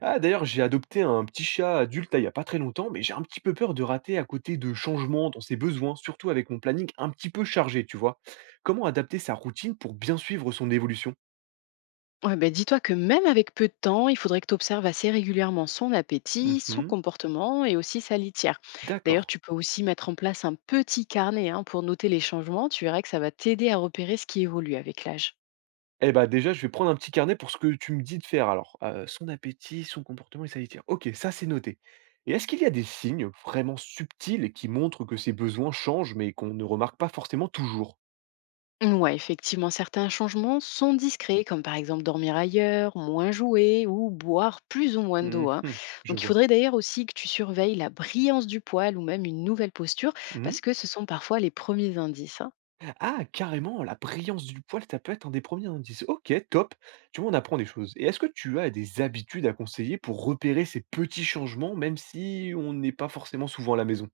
Ah, d'ailleurs, j'ai adopté un petit chat adulte là, il y a pas très longtemps, mais j'ai un petit peu peur de rater à côté de changements dans ses besoins, surtout avec mon planning un petit peu chargé, tu vois. Comment adapter sa routine pour bien suivre son évolution? Ouais, ben, dis-toi que même avec peu de temps, il faudrait que tu observes assez régulièrement son appétit, son Mhm. comportement et aussi sa litière. D'ailleurs, D'accord. tu peux aussi mettre en place un petit carnet hein, pour noter les changements. Tu verras que ça va t'aider à repérer ce qui évolue avec l'âge. Eh bah déjà, je vais prendre un petit carnet pour ce que tu me dis de faire alors. Son appétit, son comportement et sa litière. Ok, ça c'est noté. Et est-ce qu'il y a des signes vraiment subtils qui montrent que ses besoins changent mais qu'on ne remarque pas forcément toujours? Ouais, effectivement, certains changements sont discrets, comme par exemple dormir ailleurs, moins jouer ou boire plus ou moins d'eau, hein. Mhm. Je Donc il vois. faudrait d'ailleurs aussi que tu surveilles la brillance du poil ou même une nouvelle posture, parce que ce sont parfois les premiers indices, hein. Ah carrément, la brillance du poil, ça peut être un des premiers indices. OK, top. Tu vois, on apprend des choses. Et est-ce que tu as des habitudes à conseiller pour repérer ces petits changements, même si on n'est pas forcément souvent à la maison?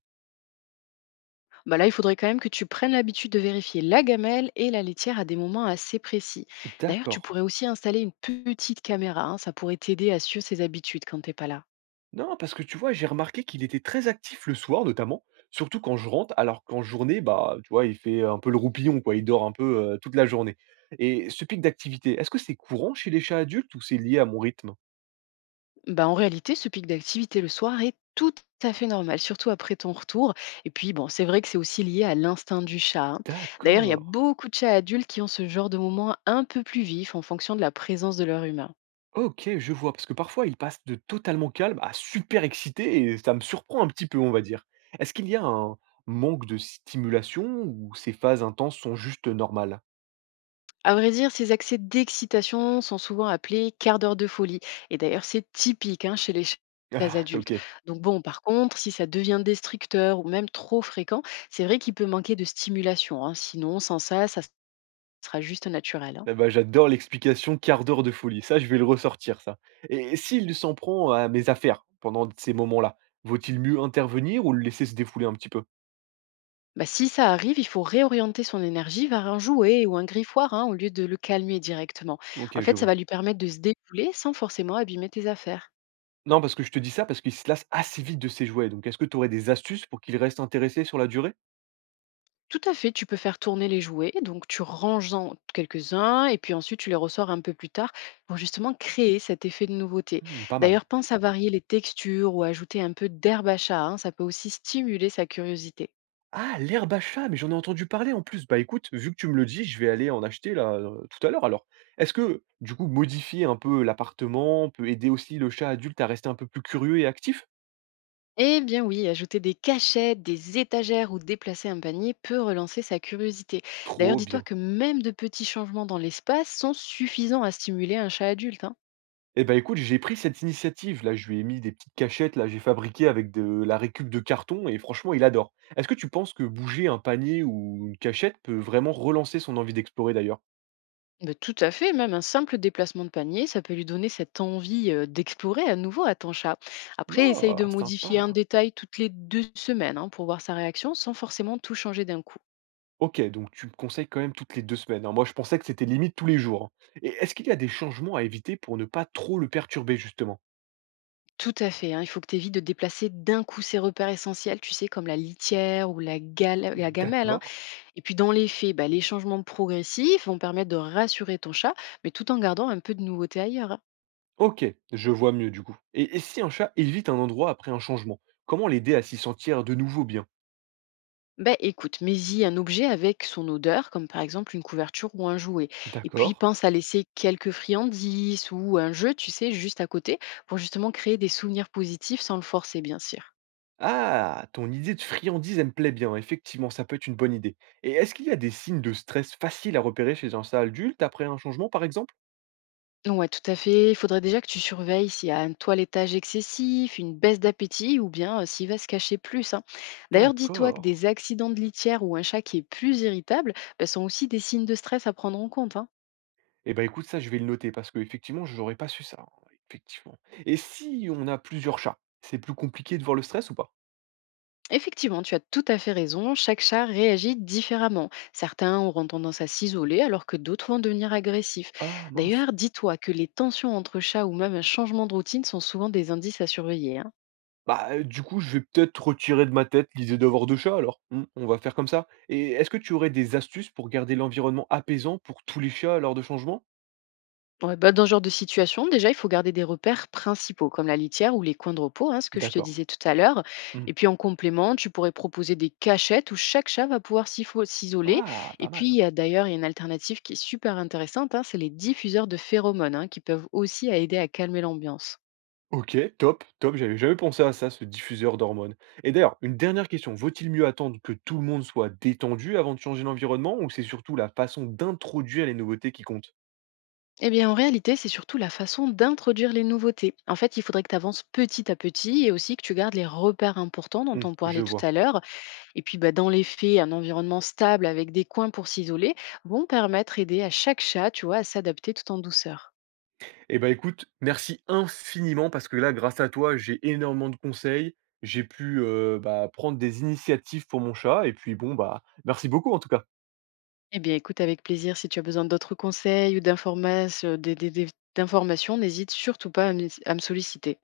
Bah là, il faudrait quand même que tu prennes l'habitude de vérifier la gamelle et la laitière à des moments assez précis. D'ailleurs, tu D'accord. pourrais aussi installer une petite caméra, hein, ça pourrait t'aider à suivre ses habitudes quand t'es pas là. Non, parce que tu vois, j'ai remarqué qu'il était très actif le soir notamment, surtout quand je rentre, alors qu'en journée, bah, tu vois, il fait un peu le roupillon, quoi, il dort un peu, toute la journée. Et ce pic d'activité, est-ce que c'est courant chez les chats adultes ou c'est lié à mon rythme? Bah, en réalité, ce pic d'activité le soir est tout à fait normal, surtout après ton retour. Et puis, bon, c'est vrai que c'est aussi lié à l'instinct du chat, hein. D'ailleurs, il y a D'accord. beaucoup de chats adultes qui ont ce genre de moments un peu plus vifs en fonction de la présence de leur humain. OK, je vois, parce que parfois il passe de totalement calme à super excité et ça me surprend un petit peu, on va dire. Est-ce qu'il y a un manque de stimulation ou ces phases intenses sont juste normales? À vrai dire, ces accès d'excitation sont souvent appelés quart d'heure de folie. Et d'ailleurs, c'est typique hein, chez les chats Ah, adultes. OK. Donc bon, par contre, si ça devient destructeur ou même trop fréquent, c'est vrai qu'il peut manquer de stimulation, hein. Sinon, sans ça, ça sera juste naturel, hein. Ah bah, j'adore l'explication quart d'heure de folie, ça je vais le ressortir ça. Et s'il s'en prend à mes affaires pendant ces moments-là, vaut-il mieux intervenir ou le laisser se défouler un petit peu? Bah, si ça arrive, il faut réorienter son énergie vers un jouet ou un griffoir hein, au lieu de le calmer directement. OK, En je fait, ça vois. va lui permettre de se défouler sans forcément abîmer tes affaires. Non, parce que je te dis ça parce qu'il se lasse assez vite de ses jouets, donc est-ce que tu aurais des astuces pour qu'il reste intéressé sur la durée? Tout à fait, tu peux faire tourner les jouets, donc tu ranges-en quelques-uns et puis ensuite tu les ressors un peu plus tard pour justement créer cet effet de nouveauté. Hmm, pas mal. D'ailleurs, pense à varier les textures ou à ajouter un peu d'herbe à chat, hein, ça peut aussi stimuler sa curiosité. Ah, l'herbe à chat, mais j'en ai entendu parler en plus. Bah écoute, vu que tu me le dis, je vais aller en acheter là tout à l'heure. Alors, est-ce que du coup, modifier un peu l'appartement peut aider aussi le chat adulte à rester un peu plus curieux et actif? Eh bien oui, ajouter des cachettes, des étagères ou déplacer un panier peut relancer sa curiosité. D'ailleurs, Trop dis-toi bien. que même de petits changements dans l'espace sont suffisants à stimuler un chat adulte, hein. Eh bah écoute, j'ai pris cette initiative. Là, je lui ai mis des petites cachettes, là, j'ai fabriqué avec de la récup de carton et franchement, il adore. Est-ce que tu penses que bouger un panier ou une cachette peut vraiment relancer son envie d'explorer d'ailleurs? Mais tout à fait, même un simple déplacement de panier, ça peut lui donner cette envie d'explorer à nouveau à ton chat. Après, essaye de Ah, modifier un sympa. détail toutes les deux semaines hein, pour voir sa réaction sans forcément tout changer d'un coup. OK, donc tu me conseilles quand même toutes les 2 semaines, hein. Moi, je pensais que c'était limite tous les jours, hein. Et est-ce qu'il y a des changements à éviter pour ne pas trop le perturber, justement? Tout à fait, hein, il faut que tu évites de déplacer d'un coup ses repères essentiels, tu sais, comme la litière ou la gamelle, hein. D'accord. Et puis dans les faits, bah, les changements progressifs vont permettre de rassurer ton chat, mais tout en gardant un peu de nouveauté ailleurs, hein. OK, je vois mieux du coup. Et si un chat évite un endroit après un changement, comment l'aider à s'y sentir de nouveau bien? Ben, écoute, mets-y un objet avec son odeur, comme par exemple une couverture ou un jouet. Et D'accord. puis pense à laisser quelques friandises ou un jeu, tu sais, juste à côté, pour justement créer des souvenirs positifs sans le forcer, bien sûr. Ah, ton idée de friandise, elle me plaît bien, effectivement, ça peut être une bonne idée. Et est-ce qu'il y a des signes de stress faciles à repérer chez un chat adulte après un changement, par exemple? Ouais, tout à fait. Il faudrait déjà que tu surveilles s'il y a un toilettage excessif, une baisse d'appétit ou bien s'il va se cacher plus, hein. D'ailleurs, dis-toi que D'accord. des accidents de litière ou un chat qui est plus irritable ben, sont aussi des signes de stress à prendre en compte, hein. Eh ben, écoute, ça, je vais le noter parce que effectivement, je n'aurais pas su ça, hein, effectivement. Et si on a plusieurs chats, c'est plus compliqué de voir le stress ou pas? Effectivement, tu as tout à fait raison. Chaque chat réagit différemment. Certains auront tendance à s'isoler alors que d'autres vont devenir agressifs. Ah mince. D'ailleurs, dis-toi que les tensions entre chats ou même un changement de routine sont souvent des indices à surveiller, hein. Bah, du coup, je vais peut-être retirer de ma tête l'idée d'avoir 2 chats alors. Mmh, on va faire comme ça. Et est-ce que tu aurais des astuces pour garder l'environnement apaisant pour tous les chats lors de changements? Ouais, bah, dans ce genre de situation, déjà, il faut garder des repères principaux, comme la litière ou les coins de repos, hein, ce que je te D'accord. disais tout à l'heure. Mmh. Et puis en complément, tu pourrais proposer des cachettes où chaque chat va pouvoir s'isoler. Ah, Et pas mal. puis, il y a une alternative qui est super intéressante, hein, c'est les diffuseurs de phéromones, hein, qui peuvent aussi aider à calmer l'ambiance. OK, top, top, j'avais jamais pensé à ça, ce diffuseur d'hormones. Et d'ailleurs, une dernière question, vaut-il mieux attendre que tout le monde soit détendu avant de changer l'environnement ou c'est surtout la façon d'introduire les nouveautés qui compte? Eh bien, en réalité, c'est surtout la façon d'introduire les nouveautés. En fait, il faudrait que tu avances petit à petit et aussi que tu gardes les repères importants dont Hmm, on je parlait tout vois. à l'heure. Et puis, bah, dans les faits, un environnement stable avec des coins pour s'isoler vont permettre d'aider à chaque chat, tu vois, à s'adapter tout en douceur. Eh ben écoute, merci infiniment parce que là, grâce à toi, j'ai énormément de conseils, j'ai pu bah, prendre des initiatives pour mon chat et puis bon, bah merci beaucoup en tout cas. Eh bien, écoute avec plaisir, si tu as besoin d'autres conseils ou d'informations, n'hésite surtout pas à me solliciter.